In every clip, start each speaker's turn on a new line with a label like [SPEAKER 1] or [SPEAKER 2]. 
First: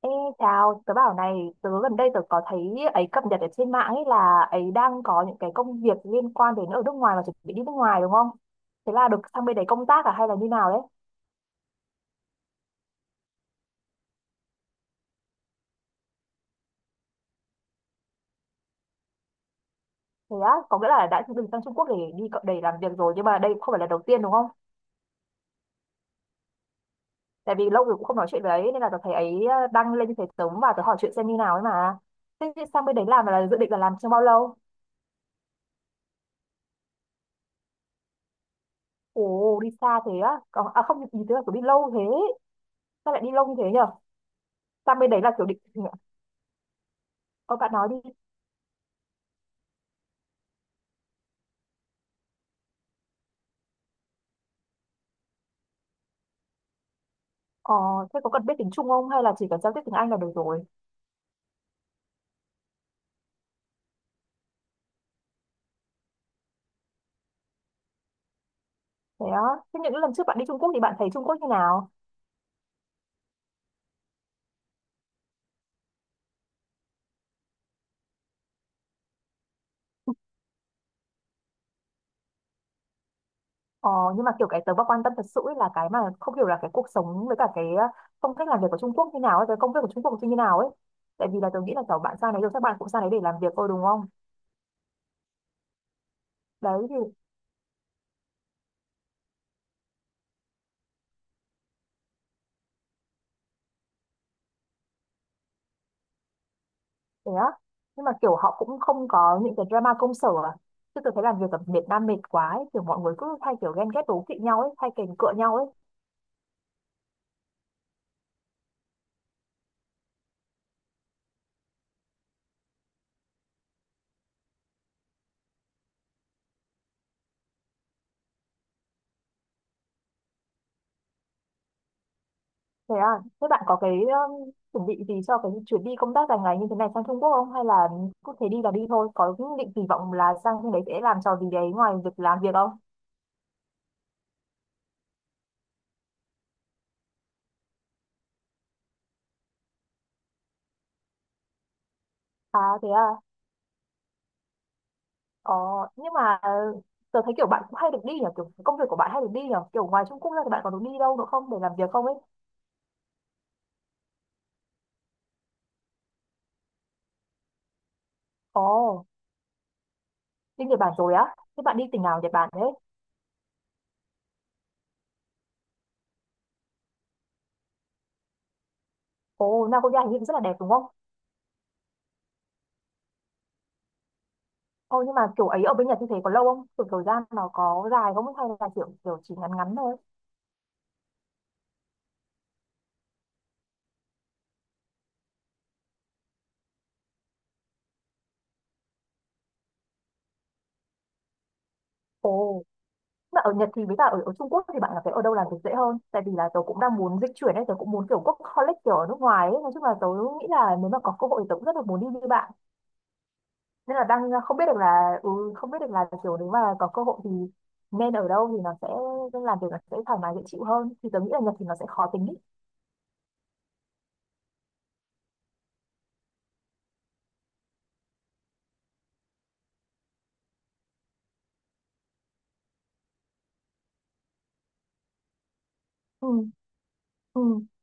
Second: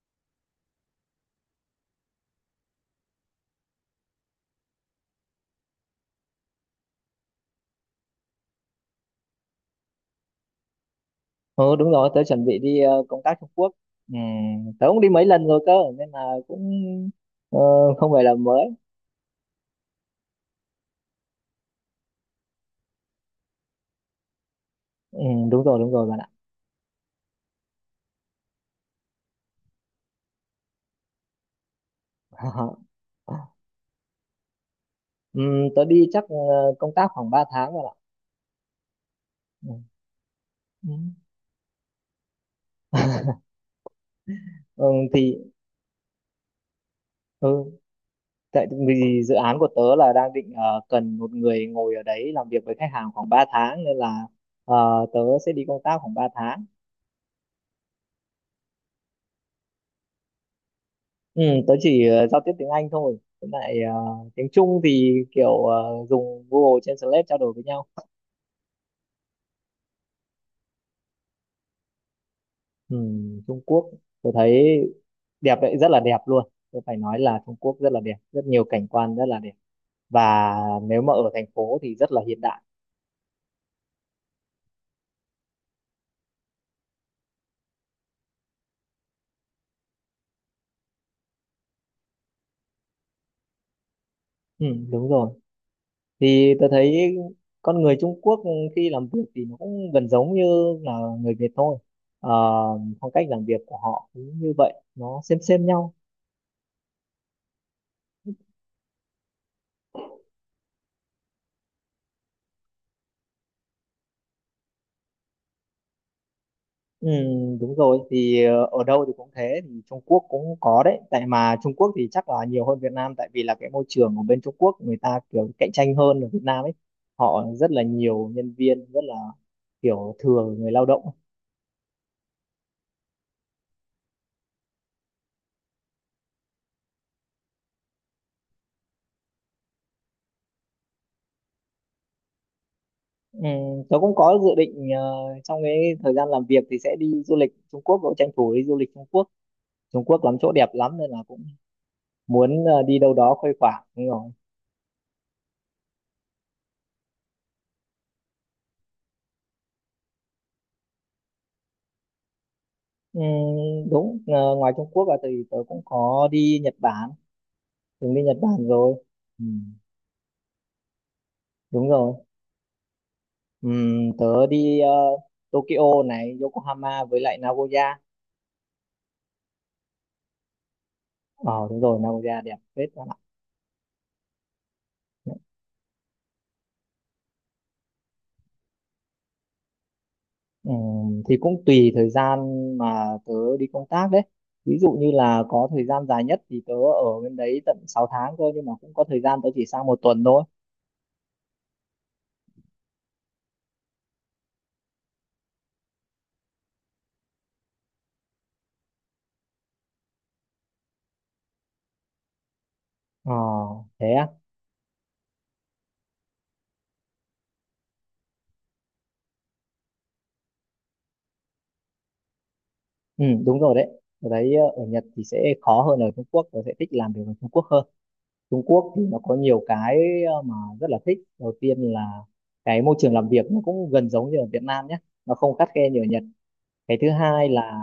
[SPEAKER 1] Ê, chào, tớ bảo này, gần đây tớ có thấy ấy cập nhật ở trên mạng ấy là ấy đang có những cái công việc liên quan đến ở nước ngoài và chuẩn bị đi nước ngoài đúng không? Thế là được sang bên đấy công tác à hay là như nào đấy?
[SPEAKER 2] Ừ, đúng rồi, tớ chuẩn bị đi công tác Trung Quốc. Ừ, tớ cũng đi mấy lần rồi cơ, nên là cũng ờ, không phải là mới.
[SPEAKER 1] Thế á, có nghĩa là đã từng sang Trung Quốc để đi để làm việc rồi nhưng mà đây không phải là đầu tiên đúng không?
[SPEAKER 2] Ừ, đúng rồi bạn ạ.
[SPEAKER 1] Tại vì lâu rồi cũng không nói chuyện với ấy nên là tớ thấy ấy đăng lên như thế tớ và vào tớ hỏi chuyện xem như nào ấy mà. Thế thì sang bên đấy làm là dự định là làm trong bao lâu?
[SPEAKER 2] ừ, Tớ đi chắc công tác khoảng 3 tháng bạn ạ.
[SPEAKER 1] Ồ,
[SPEAKER 2] Ừ.
[SPEAKER 1] đi xa thế á. Còn, à
[SPEAKER 2] Ừ.
[SPEAKER 1] không, ý tớ là kiểu đi lâu thế. Sao lại đi lâu như thế nhở?
[SPEAKER 2] Ừ,
[SPEAKER 1] Sang bên đấy là
[SPEAKER 2] thì
[SPEAKER 1] kiểu định...
[SPEAKER 2] ừ,
[SPEAKER 1] Ờ, bạn nói đi.
[SPEAKER 2] tại vì dự án của tớ là đang định cần một người ngồi ở đấy làm việc với khách hàng khoảng 3 tháng nên là tớ sẽ đi công tác khoảng 3 tháng.
[SPEAKER 1] Ờ, thế có cần biết tiếng Trung không hay là chỉ cần giao tiếp tiếng Anh là được rồi?
[SPEAKER 2] Ừ, tớ chỉ giao tiếp tiếng Anh thôi. Với lại tiếng Trung thì kiểu dùng Google Translate trao đổi với nhau.
[SPEAKER 1] Thế á, thế những lần trước bạn đi Trung Quốc thì bạn thấy Trung Quốc như nào?
[SPEAKER 2] Ừ, Trung Quốc tôi thấy đẹp đấy, rất là đẹp luôn. Tôi phải nói là Trung Quốc rất là đẹp, rất nhiều cảnh quan rất là đẹp. Và nếu mà ở thành phố thì rất là hiện đại.
[SPEAKER 1] Ờ, nhưng mà kiểu cái tớ mà quan tâm thật sự ấy là cái mà không hiểu là cái cuộc sống với cả cái phong cách làm việc của Trung Quốc như nào ấy, cái công việc của Trung Quốc thì như nào ấy. Tại vì là tớ nghĩ là kiểu bạn sang đấy rồi các bạn cũng sang đấy để làm việc thôi đúng không?
[SPEAKER 2] Ừ, đúng rồi. Thì tôi
[SPEAKER 1] Đấy thì
[SPEAKER 2] thấy con người Trung Quốc khi làm việc thì nó cũng gần giống như là người Việt thôi. Ờ, phong cách làm việc của họ cũng như vậy, nó xem nhau.
[SPEAKER 1] thế á. Nhưng mà kiểu họ cũng không có những cái drama công sở à. Chứ tớ thấy làm việc ở Việt Nam mệt quá ấy, kiểu mọi người cứ hay kiểu ghen ghét đố kỵ nhau ấy, hay kèn cựa nhau ấy.
[SPEAKER 2] Ừ, đúng rồi, thì ở đâu thì cũng thế, thì Trung Quốc cũng có đấy, tại mà Trung Quốc thì chắc là nhiều hơn Việt Nam, tại vì là cái môi trường ở bên Trung Quốc người ta kiểu cạnh tranh hơn ở Việt Nam ấy. Họ rất là nhiều nhân viên, rất là kiểu thừa người lao động.
[SPEAKER 1] Thế à, thế bạn có cái chuẩn bị gì cho cái chuyến đi công tác dài ngày như thế này sang Trung Quốc không? Hay là cứ thế đi là đi thôi? Có những định kỳ vọng là sang bên đấy sẽ làm trò gì đấy ngoài việc làm việc không?
[SPEAKER 2] ừ, Tớ cũng có dự định trong cái thời gian làm việc thì sẽ đi du lịch Trung Quốc, cũng tranh thủ đi du lịch Trung Quốc. Trung Quốc lắm chỗ đẹp lắm nên là cũng muốn
[SPEAKER 1] À thế
[SPEAKER 2] đi
[SPEAKER 1] à,
[SPEAKER 2] đâu đó khuây khỏa. Đúng rồi.
[SPEAKER 1] ờ, nhưng mà uh, tớ thấy kiểu bạn cũng hay được đi nhỉ, kiểu công việc của bạn hay được đi nhỉ, kiểu ngoài Trung Quốc ra thì bạn có được đi đâu nữa không để làm việc không ấy?
[SPEAKER 2] Ừ, đúng, ngoài Trung Quốc là thì tớ cũng có đi Nhật Bản, từng đi Nhật Bản rồi.
[SPEAKER 1] Ồ,
[SPEAKER 2] ừ,
[SPEAKER 1] đi Nhật Bản rồi á, thế bạn đi
[SPEAKER 2] Đúng
[SPEAKER 1] tỉnh
[SPEAKER 2] rồi.
[SPEAKER 1] nào ở Nhật Bản thế?
[SPEAKER 2] ừ, Tớ đi Tokyo này, Yokohama với lại Nagoya.
[SPEAKER 1] Ồ, Nagoya hình như cũng rất là đẹp đúng không?
[SPEAKER 2] Ờ Đúng rồi, Nagoya đẹp phết các bạn
[SPEAKER 1] Ồ, nhưng mà
[SPEAKER 2] ạ.
[SPEAKER 1] kiểu ấy ở bên Nhật như thế có lâu không? Kiểu thời gian nó có dài không? Hay là kiểu, kiểu chỉ ngắn ngắn thôi?
[SPEAKER 2] ừ, thì cũng tùy thời gian mà tớ đi công tác đấy. Ví dụ như là có thời gian dài nhất thì tớ ở bên đấy tận 6 tháng cơ, nhưng mà cũng có thời gian tớ chỉ sang một tuần thôi.
[SPEAKER 1] Ồ. Mà ở Nhật thì với cả ở Trung Quốc thì bạn cảm thấy ở đâu làm việc dễ hơn? Tại vì là tớ cũng đang muốn dịch chuyển ấy, tớ cũng muốn kiểu workaholic kiểu ở nước ngoài ấy. Nói chung là tớ nghĩ là nếu mà có cơ hội thì tớ cũng rất là muốn đi như bạn.
[SPEAKER 2] ờ
[SPEAKER 1] Nên là
[SPEAKER 2] Thế
[SPEAKER 1] đang
[SPEAKER 2] á.
[SPEAKER 1] không biết được là không biết được là kiểu nếu mà có cơ hội thì nên ở đâu thì nó sẽ nên làm việc nó sẽ thoải mái dễ chịu hơn. Thì tớ nghĩ là Nhật thì nó sẽ khó tính ý.
[SPEAKER 2] Ừ, Đúng rồi đấy. Ở đấy ở Nhật thì sẽ khó hơn ở Trung Quốc. Tớ sẽ thích làm việc ở Trung Quốc hơn. Trung Quốc thì nó có nhiều cái mà rất là thích. Đầu tiên là cái môi trường làm việc nó cũng gần giống như ở Việt Nam nhé, nó không khắt khe như ở Nhật.
[SPEAKER 1] Ừ,
[SPEAKER 2] Cái thứ hai
[SPEAKER 1] ừ,
[SPEAKER 2] là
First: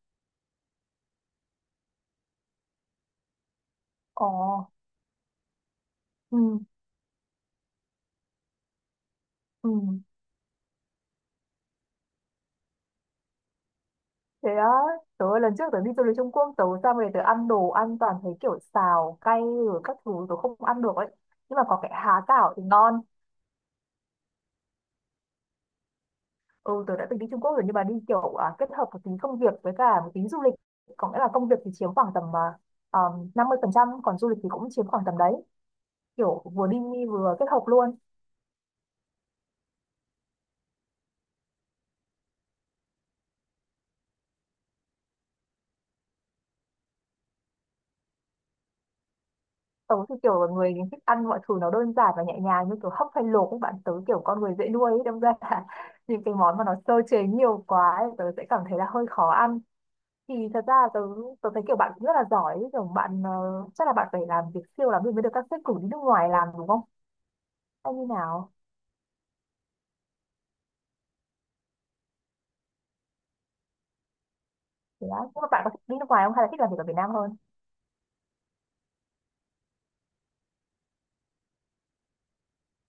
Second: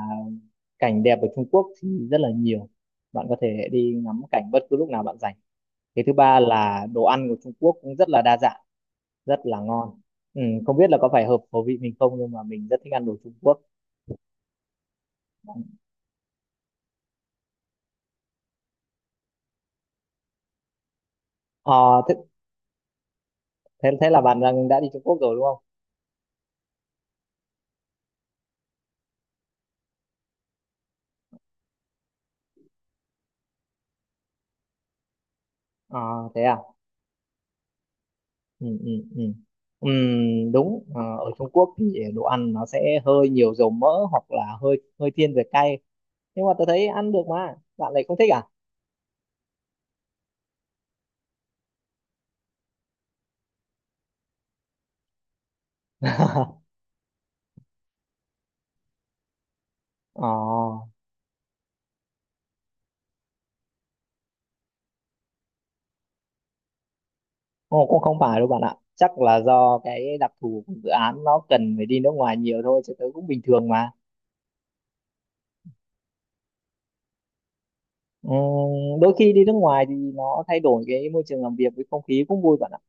[SPEAKER 2] cảnh đẹp ở Trung Quốc thì rất là nhiều, bạn có thể đi ngắm
[SPEAKER 1] ồ,
[SPEAKER 2] cảnh bất cứ lúc nào bạn rảnh. Cái thứ ba
[SPEAKER 1] ừ,
[SPEAKER 2] là đồ ăn của Trung Quốc cũng rất là đa dạng, rất là
[SPEAKER 1] ừ.
[SPEAKER 2] ngon. Không biết là có phải hợp khẩu vị mình không, nhưng mà mình rất thích ăn đồ Trung Quốc.
[SPEAKER 1] Thế á, tớ lần trước tớ đi du lịch Trung Quốc, tớ sang về tớ ăn đồ ăn toàn thấy kiểu xào, cay rồi các thứ tớ không ăn được ấy. Nhưng mà có cái
[SPEAKER 2] Ờ,
[SPEAKER 1] há
[SPEAKER 2] thế,
[SPEAKER 1] cảo thì ngon.
[SPEAKER 2] thế thế là bạn đang đã đi Trung Quốc rồi đúng không?
[SPEAKER 1] Ừ, tớ đã từng đi Trung Quốc rồi nhưng mà đi kiểu kết hợp một tính công việc với cả một tính du lịch. Có nghĩa là công việc thì chiếm khoảng tầm 50%, còn du lịch thì cũng chiếm khoảng tầm đấy.
[SPEAKER 2] Ờ, Thế
[SPEAKER 1] Kiểu
[SPEAKER 2] à?
[SPEAKER 1] vừa đi vừa kết hợp luôn.
[SPEAKER 2] Ừ, ừ, ừ. Đúng. Ờ, Ở Trung Quốc thì đồ ăn nó sẽ hơi nhiều dầu mỡ, hoặc là hơi hơi thiên về cay, nhưng mà tôi thấy ăn được mà bạn lại không thích à?
[SPEAKER 1] Tớ thì kiểu là người thích ăn mọi thứ nó đơn giản và nhẹ nhàng như kiểu hấp hay luộc các bạn. Tớ kiểu con người dễ nuôi ấy, đâm ra là những cái món mà nó sơ chế nhiều quá ấy, tớ sẽ cảm thấy là hơi khó ăn.
[SPEAKER 2] Ờ,
[SPEAKER 1] Thì thật ra là tớ thấy kiểu bạn cũng rất là giỏi ấy. Kiểu bạn chắc là bạn phải làm việc siêu lắm thì mới được các sếp cử đi nước ngoài làm đúng không?
[SPEAKER 2] Ồ,
[SPEAKER 1] Hay
[SPEAKER 2] cũng
[SPEAKER 1] như
[SPEAKER 2] không phải đâu
[SPEAKER 1] nào?
[SPEAKER 2] bạn ạ. Chắc là do cái đặc thù của dự án nó cần phải đi nước ngoài nhiều thôi chứ tớ cũng bình thường mà.
[SPEAKER 1] Thì đó nhưng mà bạn có thích đi nước ngoài không hay là thích làm việc ở Việt Nam hơn.
[SPEAKER 2] Ừm, Đôi khi đi nước ngoài thì nó thay đổi cái môi trường làm việc với không khí cũng vui bạn ạ.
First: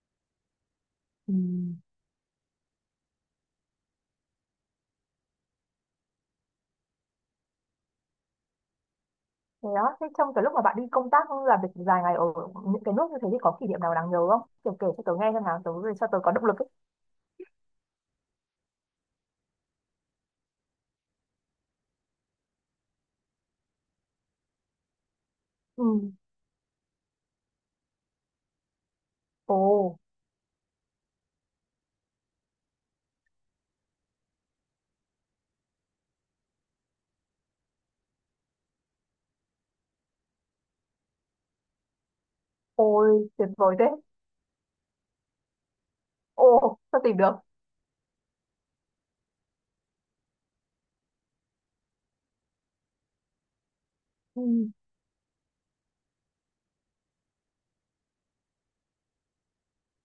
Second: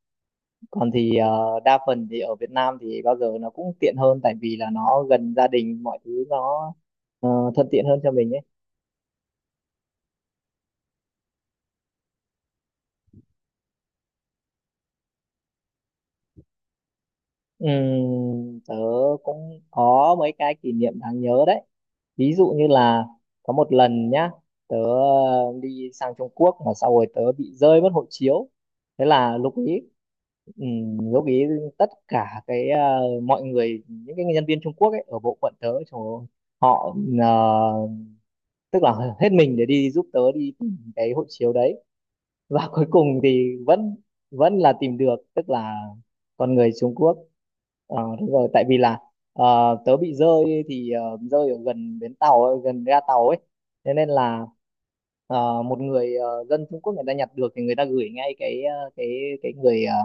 [SPEAKER 2] Còn thì
[SPEAKER 1] Ừ.
[SPEAKER 2] đa phần thì ở Việt Nam thì bao giờ nó cũng tiện hơn, tại vì là nó gần gia đình, mọi thứ nó thuận tiện hơn cho mình ấy.
[SPEAKER 1] Thì đó thế trong cái lúc mà bạn đi công tác làm việc dài ngày ở những cái nước như thế thì có kỷ niệm nào đáng nhớ không kiểu kể cho tớ nghe xem nào cho tớ có động lực ấy.
[SPEAKER 2] Tớ cũng có mấy cái kỷ niệm đáng nhớ đấy. Ví dụ như là có một lần nhá, tớ đi
[SPEAKER 1] Ừ.
[SPEAKER 2] sang Trung Quốc mà sau rồi tớ bị rơi mất hộ chiếu. Thế là lúc
[SPEAKER 1] Ồ.
[SPEAKER 2] ấy, ừm, lúc ấy tất cả cái mọi người, những cái nhân viên Trung Quốc ấy ở bộ phận tớ, trời ơi, họ ờ, tức là hết mình để đi giúp tớ đi tìm cái hộ chiếu đấy. Và cuối cùng
[SPEAKER 1] Ôi tuyệt
[SPEAKER 2] thì
[SPEAKER 1] vời thế.
[SPEAKER 2] vẫn vẫn là tìm được, tức là con người
[SPEAKER 1] Ồ
[SPEAKER 2] Trung
[SPEAKER 1] sao tìm
[SPEAKER 2] Quốc.
[SPEAKER 1] được.
[SPEAKER 2] Ờ, đúng rồi, tại vì là tớ bị rơi, thì rơi ở gần bến tàu ấy, gần ga tàu ấy. Thế nên
[SPEAKER 1] Ừ.
[SPEAKER 2] là một người dân Trung Quốc người ta nhặt được, thì người ta gửi ngay cái cái người ờ,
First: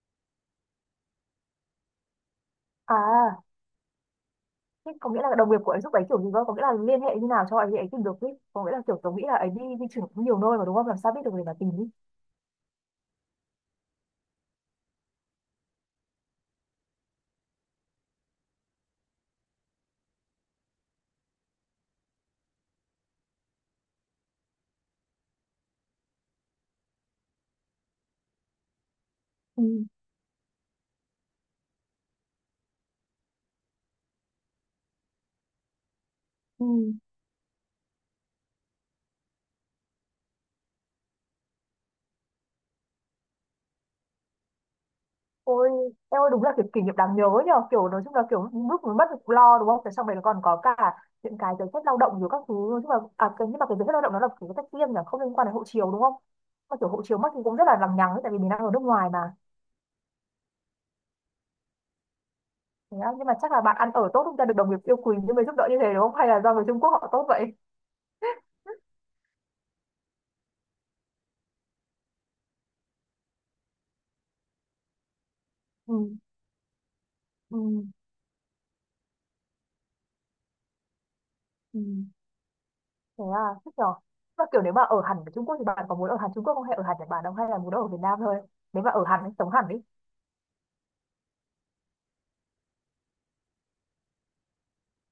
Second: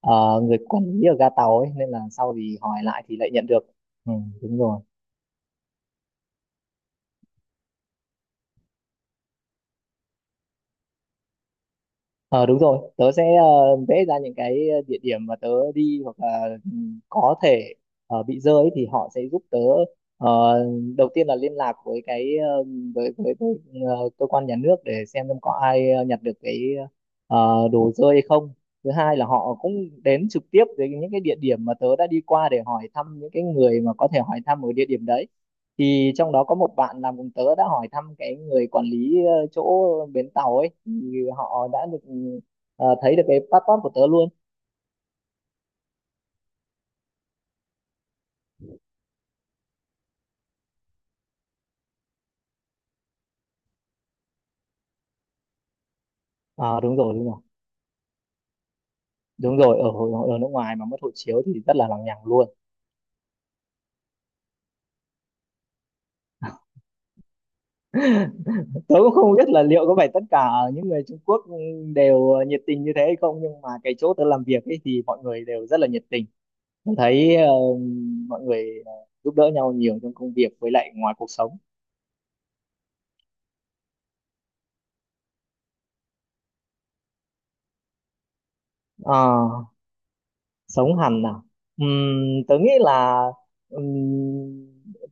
[SPEAKER 2] người quản lý ở ga tàu ấy, nên là sau thì hỏi lại thì lại
[SPEAKER 1] À
[SPEAKER 2] nhận được. ừ, Đúng rồi.
[SPEAKER 1] thế có nghĩa là đồng nghiệp của ấy giúp ấy kiểu gì cơ có nghĩa là liên hệ như nào cho ấy ấy tìm được ý có nghĩa là kiểu tớ nghĩ là ấy đi di chuyển cũng nhiều nơi mà đúng không làm sao biết được người mà tìm ý.
[SPEAKER 2] Ờ, đúng rồi, tớ sẽ vẽ ra những cái địa điểm mà tớ đi, hoặc là có thể bị rơi ấy, thì họ sẽ giúp tớ. ờ, Đầu tiên là liên lạc với cái ờ, với ờ, cơ quan nhà nước để xem có ai nhặt được cái đồ rơi hay không. Thứ hai là họ
[SPEAKER 1] Ừ.
[SPEAKER 2] cũng đến trực tiếp đến những cái địa điểm mà tớ đã đi qua để hỏi thăm những cái người mà có thể hỏi thăm ở địa điểm đấy. Thì trong đó có
[SPEAKER 1] Ừ.
[SPEAKER 2] một bạn làm cùng tớ đã hỏi thăm cái người quản lý chỗ bến tàu ấy, thì họ đã được thấy được cái passport của tớ luôn.
[SPEAKER 1] Ôi, em ơi đúng là kiểu kỷ niệm đáng nhớ nhờ kiểu nói chung là kiểu lúc mới mất việc lo đúng không? Thế xong rồi còn có cả những cái giấy phép lao động rồi các thứ nói chung là nhưng mà cái giấy phép lao động nó là kiểu cái tách riêng nhỉ không liên quan đến hộ chiếu đúng không? Mà
[SPEAKER 2] Ờ,
[SPEAKER 1] kiểu
[SPEAKER 2] đúng
[SPEAKER 1] hộ
[SPEAKER 2] rồi,
[SPEAKER 1] chiếu
[SPEAKER 2] đúng
[SPEAKER 1] mất
[SPEAKER 2] rồi,
[SPEAKER 1] thì cũng rất là lằng nhằng ấy, tại vì mình đang ở nước ngoài mà.
[SPEAKER 2] đúng rồi. Ở ở nước ngoài mà mất hộ chiếu thì rất là lằng nhằng luôn.
[SPEAKER 1] Thế á, nhưng mà chắc là bạn ăn ở tốt chúng ta được đồng nghiệp yêu quý nhưng mới giúp đỡ như thế đúng không? Hay là do người Trung Quốc họ tốt vậy?
[SPEAKER 2] Tớ cũng không biết là liệu có phải tất cả những người Trung Quốc đều nhiệt tình như thế hay không, nhưng mà cái chỗ tớ làm việc ấy thì mọi người đều rất là nhiệt
[SPEAKER 1] Ừ,
[SPEAKER 2] tình. Tớ thấy
[SPEAKER 1] ừ,
[SPEAKER 2] mọi người giúp đỡ nhau nhiều trong công việc với lại ngoài cuộc sống.
[SPEAKER 1] ừ. Thế à, thích nhờ. Mà kiểu nếu mà ở hẳn ở Trung Quốc thì bạn có muốn ở hẳn Trung Quốc không hay ở hẳn Nhật Bản không hay là muốn ở Việt Nam thôi? Nếu mà ở hẳn ấy,
[SPEAKER 2] Ờ
[SPEAKER 1] sống hẳn đi.
[SPEAKER 2] Sống hẳn nào. Tớ nghĩ là, ừm,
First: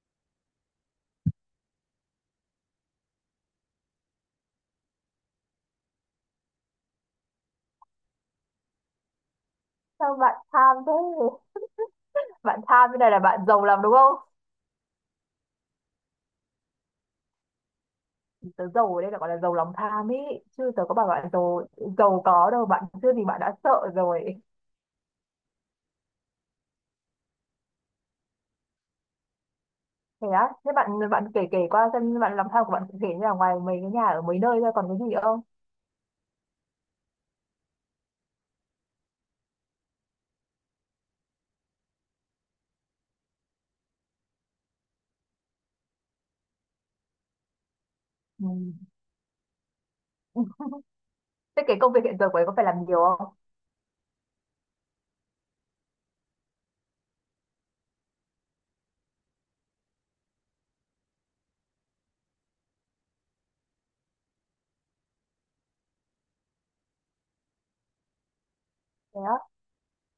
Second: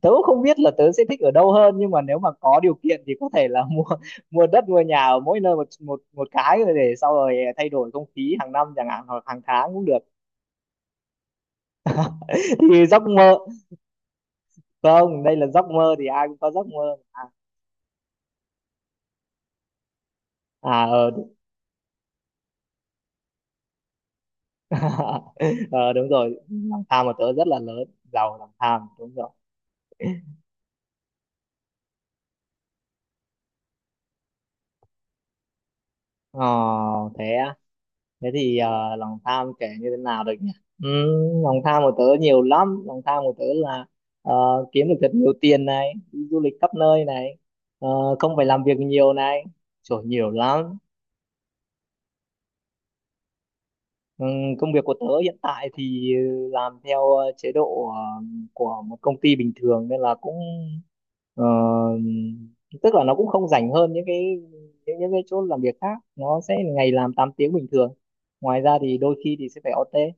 [SPEAKER 2] tớ cũng không biết là tớ sẽ thích ở đâu hơn, nhưng mà nếu mà có điều kiện thì có thể là mua mua đất, mua nhà ở mỗi nơi một một một cái rồi để sau rồi thay đổi không khí hàng năm chẳng hạn, hoặc hàng tháng cũng được.
[SPEAKER 1] Sao bạn tham thế? Bạn
[SPEAKER 2] Thì
[SPEAKER 1] tham như
[SPEAKER 2] giấc
[SPEAKER 1] này là
[SPEAKER 2] mơ,
[SPEAKER 1] bạn giàu lắm đúng không?
[SPEAKER 2] không, đây là giấc mơ, thì ai cũng có giấc mơ mà.
[SPEAKER 1] Tớ giàu ở đây là gọi là giàu lòng tham ý
[SPEAKER 2] À,
[SPEAKER 1] chứ tớ
[SPEAKER 2] à,
[SPEAKER 1] có bảo bạn
[SPEAKER 2] đúng.
[SPEAKER 1] giàu giàu có đâu bạn chưa thì bạn đã sợ rồi.
[SPEAKER 2] Ờ, Đúng rồi, lòng tham của tớ rất là lớn. Giàu lòng tham, đúng rồi.
[SPEAKER 1] Thế á thế bạn bạn kể kể qua xem bạn lòng tham của bạn cụ thể như là ngoài mấy cái nhà ở mấy nơi ra còn cái gì không.
[SPEAKER 2] ờ Thế á? Thế thì lòng tham kể như thế nào được nhỉ? Lòng tham của tớ nhiều lắm. Lòng tham của tớ là ờ, kiếm được thật nhiều tiền này, đi du lịch khắp nơi này, ờ, không phải
[SPEAKER 1] Ừ.
[SPEAKER 2] làm việc nhiều này. Trời, nhiều lắm.
[SPEAKER 1] Thế cái công việc hiện giờ của ấy có phải làm nhiều không?
[SPEAKER 2] Ừm, Công việc của tớ hiện tại thì làm theo chế độ của một công ty bình thường, nên là cũng ờ, tức là nó cũng không rảnh hơn những cái chỗ làm việc khác. Nó sẽ ngày làm 8 tiếng bình thường, ngoài ra thì đôi
[SPEAKER 1] Thế á.
[SPEAKER 2] khi thì sẽ phải OT.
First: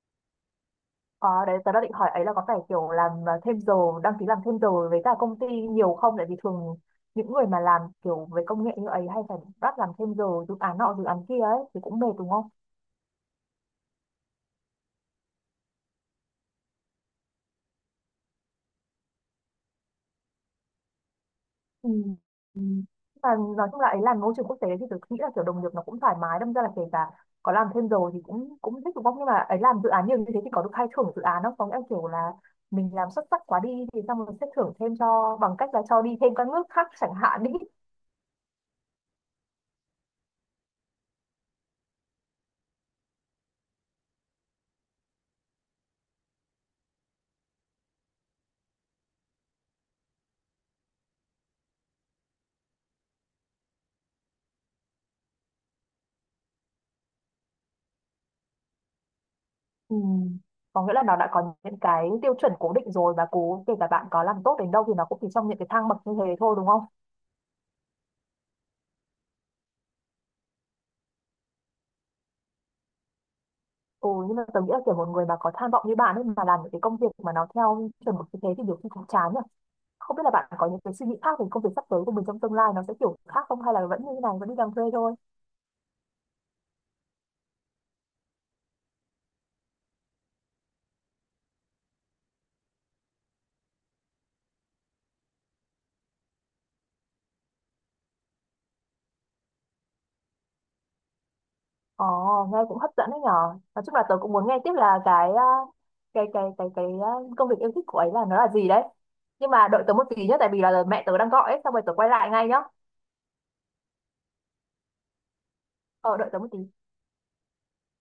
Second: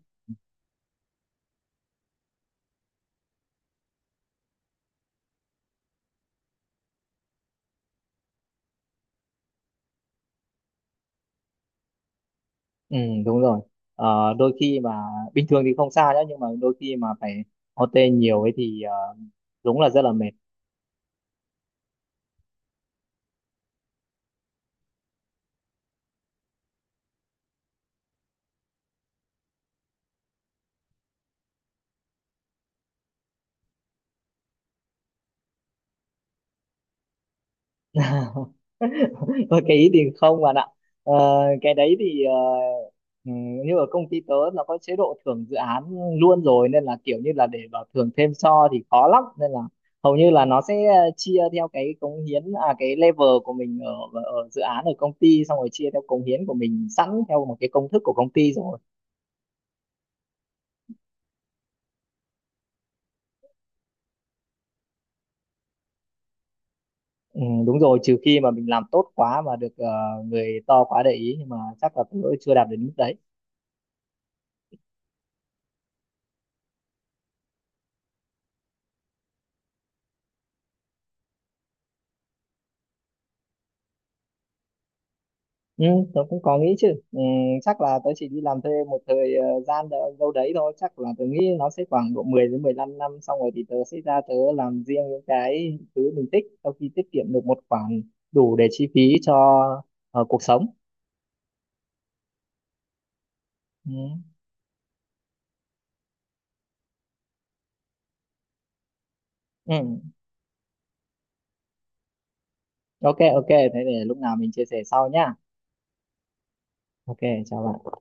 [SPEAKER 1] Ờ đấy tớ đang định hỏi ấy là có phải kiểu làm thêm giờ đăng ký làm thêm giờ với cả công ty nhiều không tại vì thường những người mà làm kiểu về công nghệ như ấy hay phải bắt làm thêm giờ dự án nọ dự án kia ấy thì cũng mệt đúng không?
[SPEAKER 2] Ừ, đúng rồi. Đôi khi mà bình thường thì không sao nhá, nhưng mà đôi khi mà phải OT nhiều ấy thì đúng là rất là mệt.
[SPEAKER 1] Ừ. Ừ. Và nói chung là ấy làm môi trường quốc tế thì tôi nghĩ là kiểu đồng nghiệp nó cũng thoải mái đâm ra là kể cả có làm thêm giờ thì cũng cũng thích đúng không nhưng mà ấy làm dự án nhiều như thế thì có được khai thưởng dự án không có nghĩa là kiểu là mình làm xuất sắc quá đi thì xong rồi sẽ thưởng thêm cho bằng cách là cho đi thêm các nước khác chẳng hạn đi.
[SPEAKER 2] Thôi cái ý thì không bạn ạ. Ờ, cái đấy thì ừ, như ở công ty tớ nó có chế độ thưởng dự án luôn rồi, nên là kiểu như là để bảo thưởng thêm so thì khó lắm. Nên là hầu như là nó sẽ chia theo cái cống hiến, à, cái level của mình ở, dự án ở công ty, xong rồi chia theo cống hiến của mình sẵn theo một cái công thức của công ty rồi.
[SPEAKER 1] Ừ. Có nghĩa là nó đã có những cái tiêu chuẩn cố định rồi và cố kể cả bạn có làm tốt đến đâu thì nó cũng chỉ trong những cái thang bậc như thế thôi đúng không?
[SPEAKER 2] Ừ, đúng rồi, trừ khi mà mình làm tốt quá mà được người to quá để ý, nhưng mà chắc là tớ chưa đạt đến mức đấy.
[SPEAKER 1] Ừ nhưng mà tôi nghĩ là kiểu một người mà có tham vọng như bạn ấy mà làm những cái công việc mà nó theo chuẩn mực như thế thì nhiều khi cũng chán nhỉ. Không biết là bạn có những cái suy nghĩ khác về công việc sắp tới của mình trong tương lai nó sẽ kiểu khác không hay là vẫn như thế này vẫn đi làm thuê thôi?
[SPEAKER 2] ừ, Tớ cũng có nghĩ chứ. Ừ, Chắc là tớ chỉ đi làm thuê một thời gian đâu đấy thôi. Chắc là tớ nghĩ nó sẽ khoảng độ 10 đến 15 năm, xong rồi thì tớ sẽ ra tớ làm riêng những cái thứ mình thích, sau khi tiết kiệm được một khoản đủ để chi phí cho cuộc sống.
[SPEAKER 1] Ồ, nghe cũng hấp dẫn đấy nhở. Nói
[SPEAKER 2] Ừ.
[SPEAKER 1] chung là tớ cũng muốn nghe tiếp là cái cái công việc yêu thích của ấy là nó là gì đấy. Nhưng mà đợi
[SPEAKER 2] Ừ.
[SPEAKER 1] tớ một tí nhé, tại vì là mẹ tớ đang gọi ấy, xong rồi tớ quay lại ngay nhá.
[SPEAKER 2] OK, OK, thế để lúc nào mình chia sẻ sau nhá.
[SPEAKER 1] Ờ, đợi tớ một tí.
[SPEAKER 2] OK, chào bạn.